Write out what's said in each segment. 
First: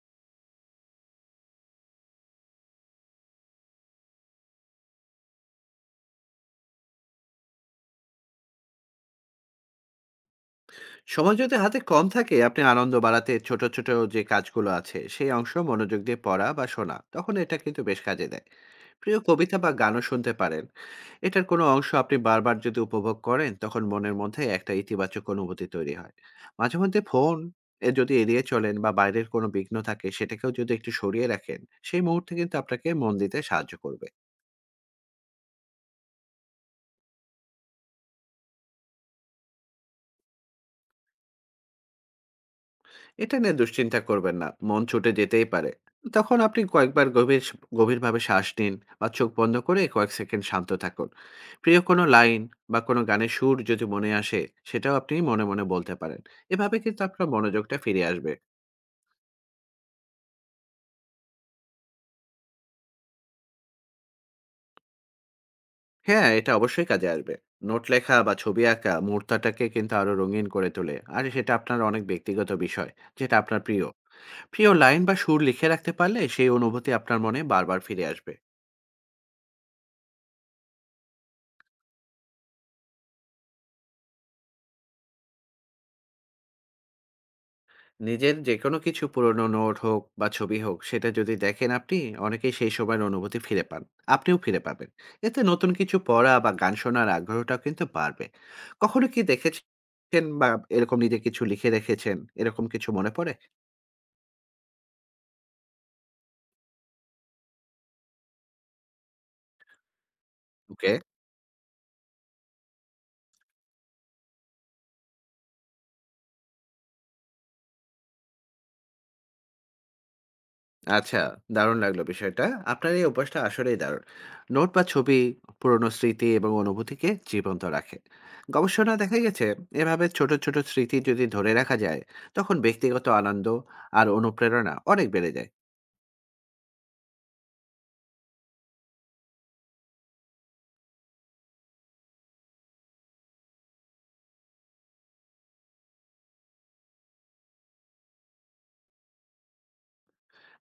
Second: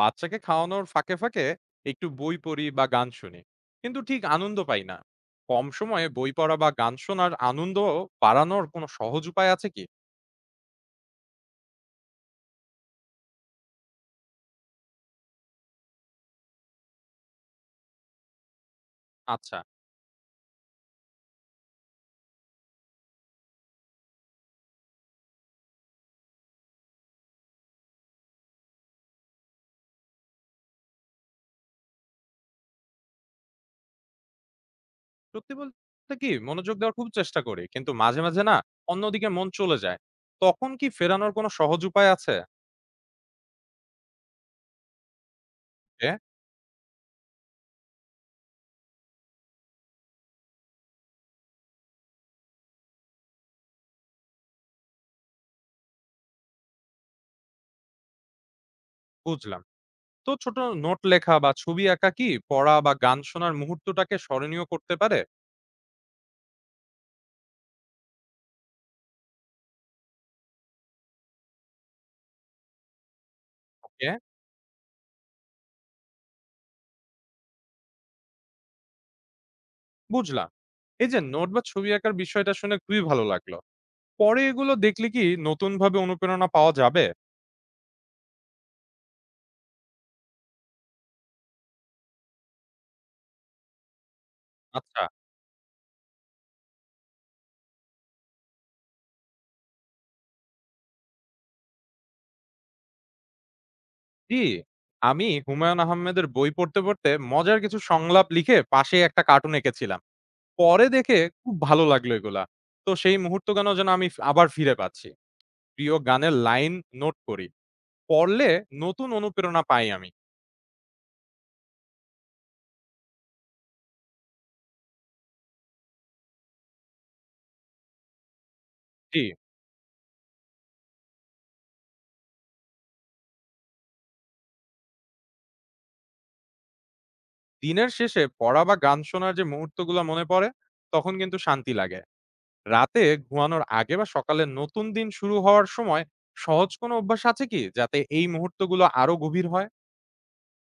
বাচ্চাকে খাওয়ানোর ফাঁকে ফাঁকে একটু বই পড়ি বা গান শুনি, কিন্তু ঠিক আনন্দ পাই না। কম সময়ে বই পড়া বা গান শোনার আনন্দ বাড়ানোর কোনো সহজ উপায় আছে কি? সময় যদি হাতে কম থাকে, আপনি আনন্দ বাড়াতে ছোট ছোট যে কাজগুলো আছে সেই অংশ মনোযোগ দিয়ে পড়া বা শোনা, তখন এটা কিন্তু বেশ কাজে দেয়। প্রিয় কবিতা আচ্ছা। বা গানও শুনতে পারেন। এটার কোনো অংশ আপনি বারবার যদি উপভোগ করেন, তখন মনের মধ্যে একটা ইতিবাচক অনুভূতি তৈরি হয়। মাঝে মধ্যে ফোন এ যদি এড়িয়ে চলেন বা বাইরের কোনো বিঘ্ন থাকে, সেটাকেও যদি একটু সরিয়ে রাখেন, সেই মুহূর্তে কিন্তু আপনাকে মন দিতে সাহায্য করবে। সত্যি বলতে কি, মনোযোগ দেওয়ার খুব চেষ্টা করি, কিন্তু মাঝে মাঝে না অন্যদিকে মন চলে যায়। তখন কি ফেরানোর কোনো সহজ উপায় আছে? এটা নিয়ে দুশ্চিন্তা করবেন না, মন ছুটে যেতেই পারে। এ, তখন আপনি কয়েকবার গভীর গভীরভাবে শ্বাস নিন বা চোখ বন্ধ করে কয়েক সেকেন্ড শান্ত থাকুন। প্রিয় কোনো লাইন বা কোনো গানের সুর যদি মনে আসে, সেটাও আপনি মনে মনে বলতে পারেন। এভাবে কিন্তু আপনার মনোযোগটা ফিরে আসবে। বুঝলাম। তো ছোট নোট লেখা বা ছবি আঁকা কি পড়া বা গান শোনার মুহূর্তটাকে স্মরণীয় করতে পারে? হ্যাঁ, এটা অবশ্যই কাজে আসবে। নোট লেখা বা ছবি আঁকা মুহূর্তটাকে কিন্তু আরো রঙিন করে তোলে, আর সেটা আপনার অনেক ব্যক্তিগত বিষয় যেটা আপনার প্রিয়। ওকে। প্রিয় লাইন বা সুর লিখে রাখতে পারলে সেই অনুভূতি আপনার মনে বারবার ফিরে আসবে। বুঝলাম। এই যে নোট বা ছবি আঁকার বিষয়টা শুনে খুবই ভালো লাগলো। পরে এগুলো দেখলে কি নতুনভাবে অনুপ্রেরণা পাওয়া যাবে? নিজের যেকোনো কিছু পুরনো নোট হোক বা ছবি হোক, সেটা যদি দেখেন আপনি, অনেকেই সেই সময়ের অনুভূতি ফিরে পান, আপনিও ফিরে পাবেন। আচ্ছা। এতে নতুন কিছু পড়া বা গান শোনার আগ্রহটাও কিন্তু বাড়বে। কখনো কি দেখেছেন বা এরকম নিজে কিছু লিখে রেখেছেন, এরকম কিছু মনে পড়ে? জি, আমি হুমায়ূন আহমেদের বই পড়তে, পড়তে মজার কিছু সংলাপ লিখে পাশে একটা কার্টুন এঁকেছিলাম। পরে ওকে। দেখে খুব ভালো লাগলো এগুলা। তো সেই মুহূর্তগুলো যেন আমি আবার ফিরে পাচ্ছি। প্রিয় গানের লাইন নোট করি। পড়লে নতুন অনুপ্রেরণা পাই আমি। আচ্ছা, দারুণ লাগলো বিষয়টা। আপনার এই অভ্যাসটা আসলেই দারুণ। নোট বা ছবি পুরনো স্মৃতি এবং অনুভূতিকে জীবন্ত রাখে। গবেষণায় দেখা জি, গেছে, এভাবে ছোট, ছোট স্মৃতি যদি ধরে রাখা যায়, তখন ব্যক্তিগত আনন্দ আর অনুপ্রেরণা অনেক বেড়ে যায়। দিনের শেষে পড়া বা গান শোনার যে মুহূর্তগুলো মনে পড়ে, তখন কিন্তু শান্তি লাগে। রাতে ঘুমানোর আগে বা সকালে নতুন দিন শুরু হওয়ার সময় সহজ কোনো অভ্যাস আছে কি, যাতে এই মুহূর্তগুলো আরো গভীর হয়?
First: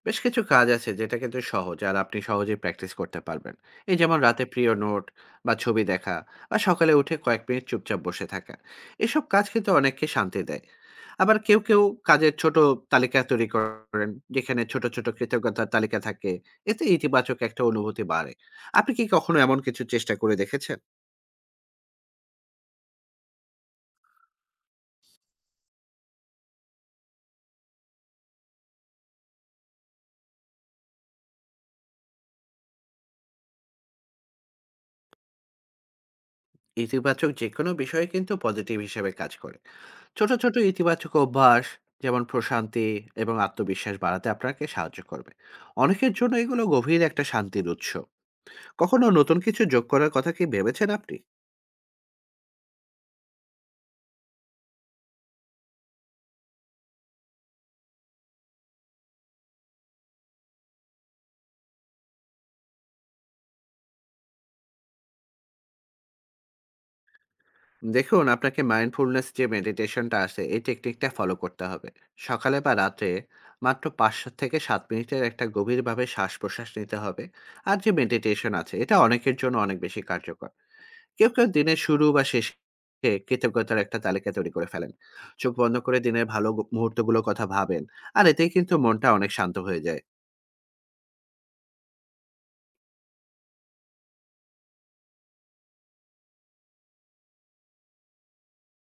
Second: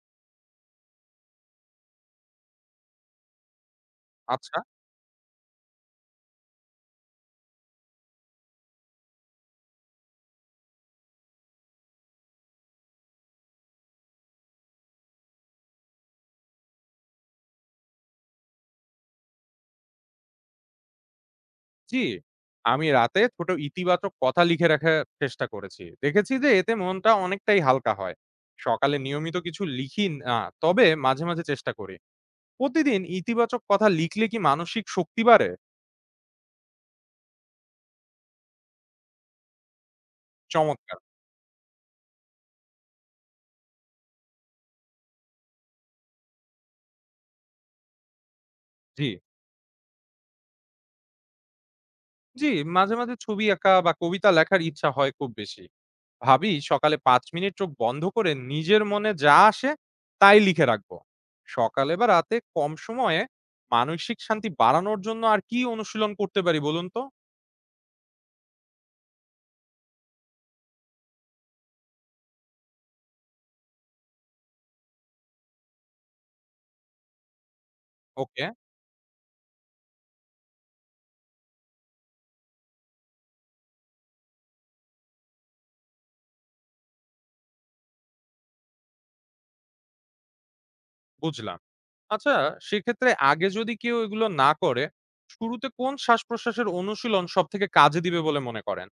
বেশ কিছু কাজ আছে যেটা কিন্তু সহজ আর আপনি সহজেই প্র্যাকটিস করতে পারবেন। এই যেমন রাতে আচ্ছা। প্রিয় নোট বা ছবি দেখা, বা সকালে উঠে কয়েক মিনিট চুপচাপ বসে থাকা, এসব কাজ কিন্তু অনেককে শান্তি দেয়। আবার কেউ কেউ কাজের ছোট তালিকা তৈরি করেন, যেখানে ছোট ছোট কৃতজ্ঞতার তালিকা থাকে। এতে ইতিবাচক একটা অনুভূতি বাড়ে। আপনি কি কখনো এমন কিছু চেষ্টা করে দেখেছেন? জি, আমি রাতে ছোট ইতিবাচক কথা লিখে রাখার চেষ্টা করেছি, দেখেছি যে এতে মনটা অনেকটাই হালকা হয়। সকালে নিয়মিত কিছু লিখি না, তবে মাঝে মাঝে চেষ্টা করি। প্রতিদিন ইতিবাচক কথা লিখলে কি মানসিক শক্তি বাড়ে? ইতিবাচক যে কোনো বিষয় কিন্তু পজিটিভ হিসেবে কাজ করে। ছোট ছোট চমৎকার। ইতিবাচক অভ্যাস, যেমন প্রশান্তি এবং আত্মবিশ্বাস বাড়াতে আপনাকে সাহায্য করবে। অনেকের জন্য এগুলো গভীর একটা শান্তির উৎস। কখনো জি নতুন কিছু যোগ করার কথা কি ভেবেছেন আপনি? জি মাঝে মাঝে ছবি আঁকা বা কবিতা লেখার ইচ্ছা হয় খুব বেশি। ভাবি, সকালে ৫ মিনিট চোখ বন্ধ করে নিজের মনে যা আসে তাই লিখে রাখবো। সকালে বা রাতে কম সময়ে মানসিক শান্তি বাড়ানোর জন্য আর কি অনুশীলন করতে পারি, বলুন তো? দেখুন, আপনাকে মাইন্ডফুলনেস যে মেডিটেশনটা আছে, এই টেকনিকটা ফলো করতে হবে। সকালে বা রাতে মাত্র ৫ থেকে ৭ মিনিটের একটা গভীরভাবে শ্বাস প্রশ্বাস নিতে হবে। আর যে ওকে। মেডিটেশন আছে, এটা অনেকের জন্য অনেক বেশি কার্যকর। কেউ, কেউ দিনের শুরু বা শেষে কৃতজ্ঞতার একটা তালিকা তৈরি করে ফেলেন। চোখ বন্ধ করে দিনের ভালো মুহূর্তগুলোর কথা ভাবেন। আর এতেই কিন্তু মনটা অনেক শান্ত হয়ে যায়। বুঝলাম। আচ্ছা। সেক্ষেত্রে আগে যদি কেউ এগুলো না করে, শুরুতে কোন শ্বাস প্রশ্বাসের অনুশীলন সব থেকে কাজে দিবে বলে মনে করেন?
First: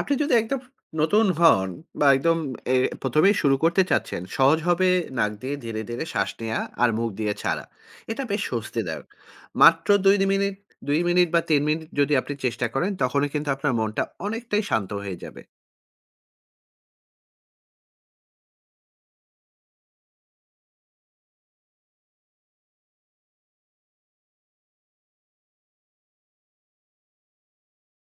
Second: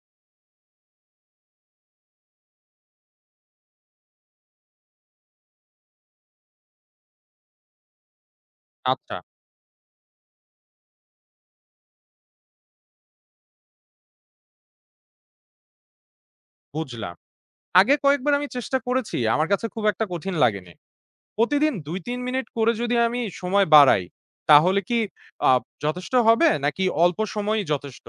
আপনি যদি একদম নতুন হন বা একদম এ ১ম এই শুরু করতে চাচ্ছেন, সহজ হবে নাক দিয়ে ধীরে, ধীরে শ্বাস নেয়া আর মুখ দিয়ে ছাড়া। এটা বেশ স্বস্তিদায়ক। আচ্ছা। মাত্র ২ মিনিট, ২ মিনিট বা ৩ মিনিট যদি আপনি চেষ্টা করেন, তখনই কিন্তু আপনার মনটা অনেকটাই শান্ত হয়ে যাবে। বুঝলাম। আগে কয়েকবার আমি চেষ্টা করেছি, আমার কাছে খুব একটা কঠিন লাগেনি। প্রতিদিন ২-৩ মিনিট করে যদি আমি সময় বাড়াই, তাহলে কি আ যথেষ্ট হবে? নাকি অল্প সময়ই যথেষ্ট?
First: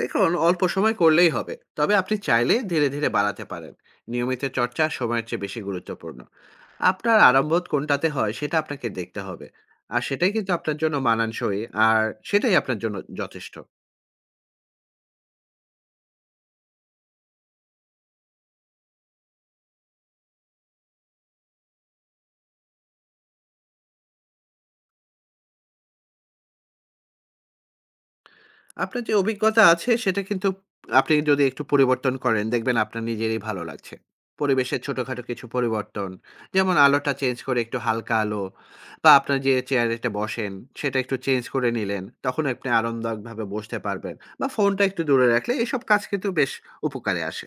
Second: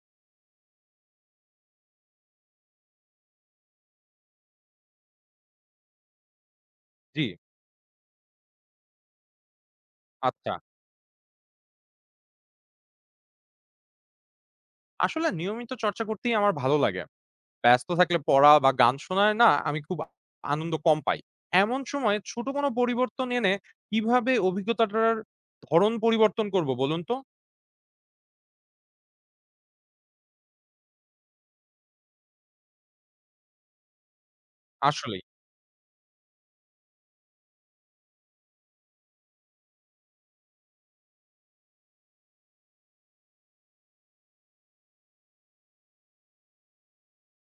দেখুন, অল্প সময় করলেই হবে, তবে আপনি চাইলে ধীরে ধীরে বাড়াতে পারেন। নিয়মিত চর্চা সময়ের চেয়ে বেশি গুরুত্বপূর্ণ। আপনার জি, আরামবোধ কোনটাতে হয়, সেটা আপনাকে দেখতে হবে। আর সেটাই কিন্তু আচ্ছা। আপনার জন্য মানানসই, আর সেটাই আপনার জন্য যথেষ্ট। আসলে নিয়মিত চর্চা করতেই আমার ভালো লাগে। ব্যস্ত থাকলে পড়া বা গান শোনায় না আমি খুব আনন্দ কম পাই। এমন সময়ে ছোট কোনো পরিবর্তন এনে কিভাবে অভিজ্ঞতাটার ধরন পরিবর্তন করব, বলুন তো? আপনার যে অভিজ্ঞতা আছে সেটা কিন্তু আপনি যদি একটু পরিবর্তন করেন, দেখবেন আপনার নিজেরই ভালো লাগছে। পরিবেশের আসলেই। ছোটখাটো কিছু পরিবর্তন। যেমন আলোটা চেঞ্জ করে একটু হালকা আলো, বা আপনার যে চেয়ারে একটা বসেন সেটা একটু চেঞ্জ করে নিলেন, তখন আপনি আরামদায়কভাবে বসতে পারবেন। বা ফোনটা একটু দূরে রাখলে এসব কাজ কিন্তু বেশ উপকারে আসে।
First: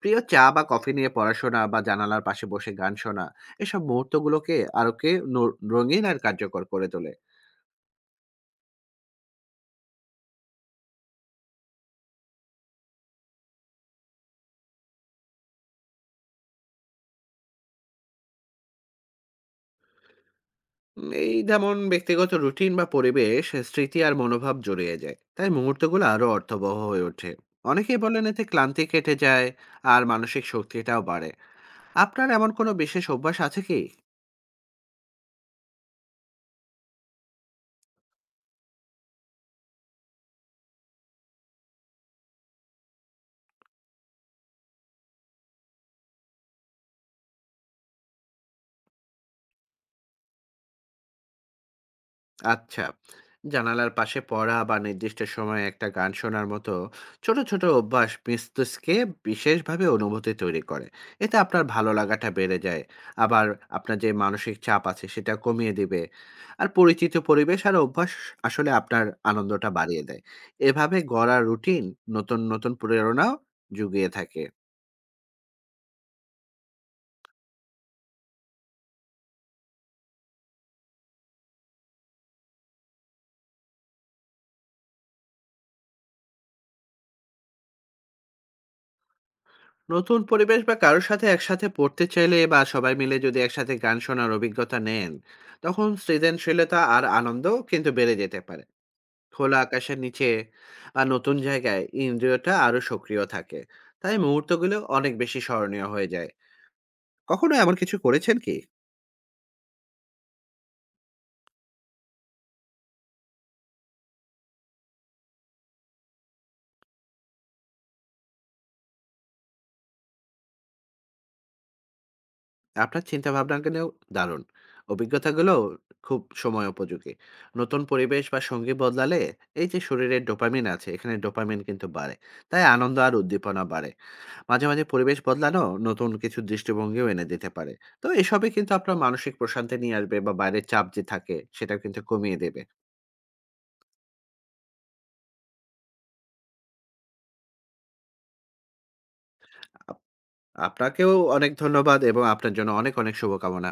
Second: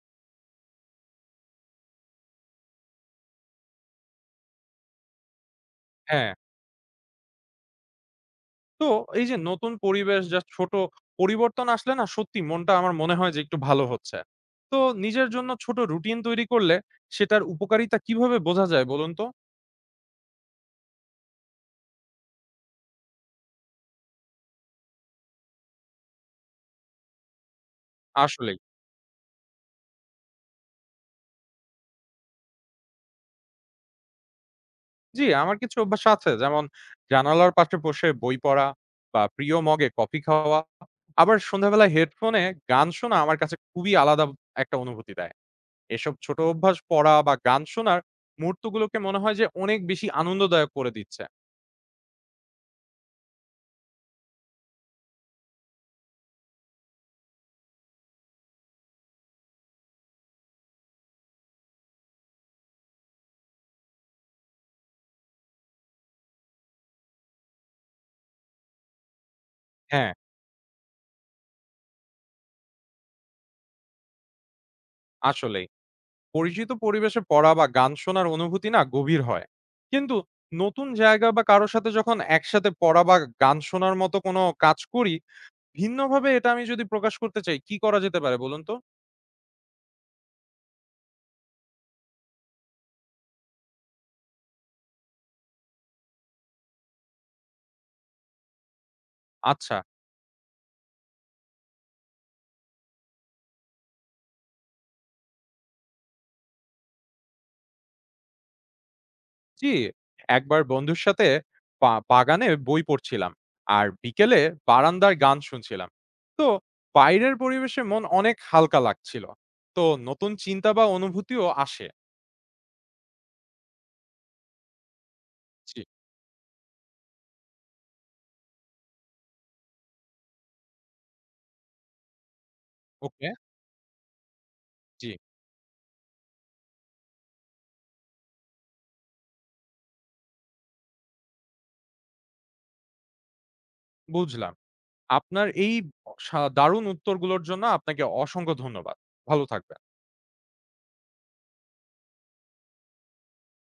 প্রিয় চা বা কফি নিয়ে পড়াশোনা বা জানালার পাশে বসে গান শোনা, এসব মুহূর্তগুলোকে আরও কে ন রঙিন আর হ্যাঁ। কার্যকর করে তোলে। তো এই যে নতুন পরিবেশ, জাস্ট ছোট পরিবর্তন, আসলে না সত্যি মনটা আমার মনে হয় যে একটু ভালো হচ্ছে। তো নিজের জন্য ছোট রুটিন তৈরি করলে সেটার উপকারিতা কিভাবে বোঝা যায়, বলুন তো? এই যেমন ব্যক্তিগত রুটিন বা পরিবেশ, স্মৃতি আর মনোভাব জড়িয়ে যায়, তাই মুহূর্তগুলো আরো অর্থবহ হয়ে ওঠে। অনেকেই বলেন এতে আসলেই। ক্লান্তি কেটে যায় আর মানসিক শক্তিটাও বাড়ে। আপনার এমন কোনো বিশেষ অভ্যাস আছে কি? জি, আমার কিছু অভ্যাস আছে, যেমন জানালার পাশে বসে বই পড়া বা প্রিয় মগে কফি খাওয়া। আবার সন্ধ্যাবেলায় হেডফোনে গান শোনা আমার কাছে খুবই আলাদা একটা অনুভূতি দেয়। এসব ছোট অভ্যাস পড়া বা গান শোনার মুহূর্তগুলোকে মনে হয় যে অনেক বেশি আনন্দদায়ক করে দিচ্ছে। আচ্ছা। জানালার পাশে পড়া বা নির্দিষ্ট সময়ে একটা গান শোনার মতো ছোট, ছোট অভ্যাস মস্তিষ্কে বিশেষভাবে অনুভূতি তৈরি করে। এতে আপনার ভালো লাগাটা বেড়ে যায়। আবার আপনার যে মানসিক চাপ আছে সেটা কমিয়ে দিবে। আর পরিচিত পরিবেশ আর অভ্যাস আসলে আপনার আনন্দটা বাড়িয়ে হ্যাঁ, দেয়। এভাবে গড়া রুটিন নতুন, নতুন প্রেরণাও জুগিয়ে থাকে। আসলেই। পরিচিত পরিবেশে পড়া বা গান শোনার অনুভূতি না গভীর হয়, কিন্তু নতুন জায়গা বা কারোর সাথে যখন একসাথে পড়া বা গান শোনার মতো কোনো কাজ করি, ভিন্নভাবে এটা আমি যদি প্রকাশ করতে চাই কি করা যেতে পারে বলুন তো। নতুন পরিবেশ বা কারোর সাথে একসাথে পড়তে চাইলে বা সবাই মিলে যদি একসাথে গান শোনার অভিজ্ঞতা নেন, তখন সৃজনশীলতা আর আনন্দ কিন্তু বেড়ে যেতে পারে। খোলা আচ্ছা। আকাশের নিচে আর নতুন জায়গায় ইন্দ্রিয়টা আরো সক্রিয় থাকে, তাই মুহূর্তগুলো অনেক বেশি স্মরণীয় হয়ে যায়। কখনো এমন কিছু করেছেন কি? জি, একবার বন্ধুর সাথে বাগানে বই পড়ছিলাম, আর বিকেলে বারান্দার গান শুনছিলাম। তো বাইরের পরিবেশে মন অনেক হালকা লাগছিল। তো নতুন চিন্তা বা অনুভূতিও আসে। আপনার চিন্তা ভাবনাকেও দারুণ অভিজ্ঞতাগুলো, জি। খুব সময় উপযোগী। নতুন পরিবেশ বা সঙ্গী বদলালে এই যে শরীরের ডোপামিন আছে, এখানে ডোপামিন কিন্তু বাড়ে, তাই আনন্দ আর ওকে। উদ্দীপনা বাড়ে। মাঝে, মাঝে জি। পরিবেশ বদলানো নতুন কিছু দৃষ্টিভঙ্গিও এনে দিতে পারে। তো এসবে কিন্তু আপনার মানসিক প্রশান্তি নিয়ে আসবে বা বাইরের চাপ যে থাকে সেটাও কিন্তু কমিয়ে দেবে। বুঝলাম। আপনার এই দারুণ উত্তরগুলোর জন্য আপনাকে অসংখ্য ধন্যবাদ। ভালো থাকবেন। আপ আপনাকেও অনেক ধন্যবাদ, এবং আপনার জন্য অনেক, অনেক শুভকামনা।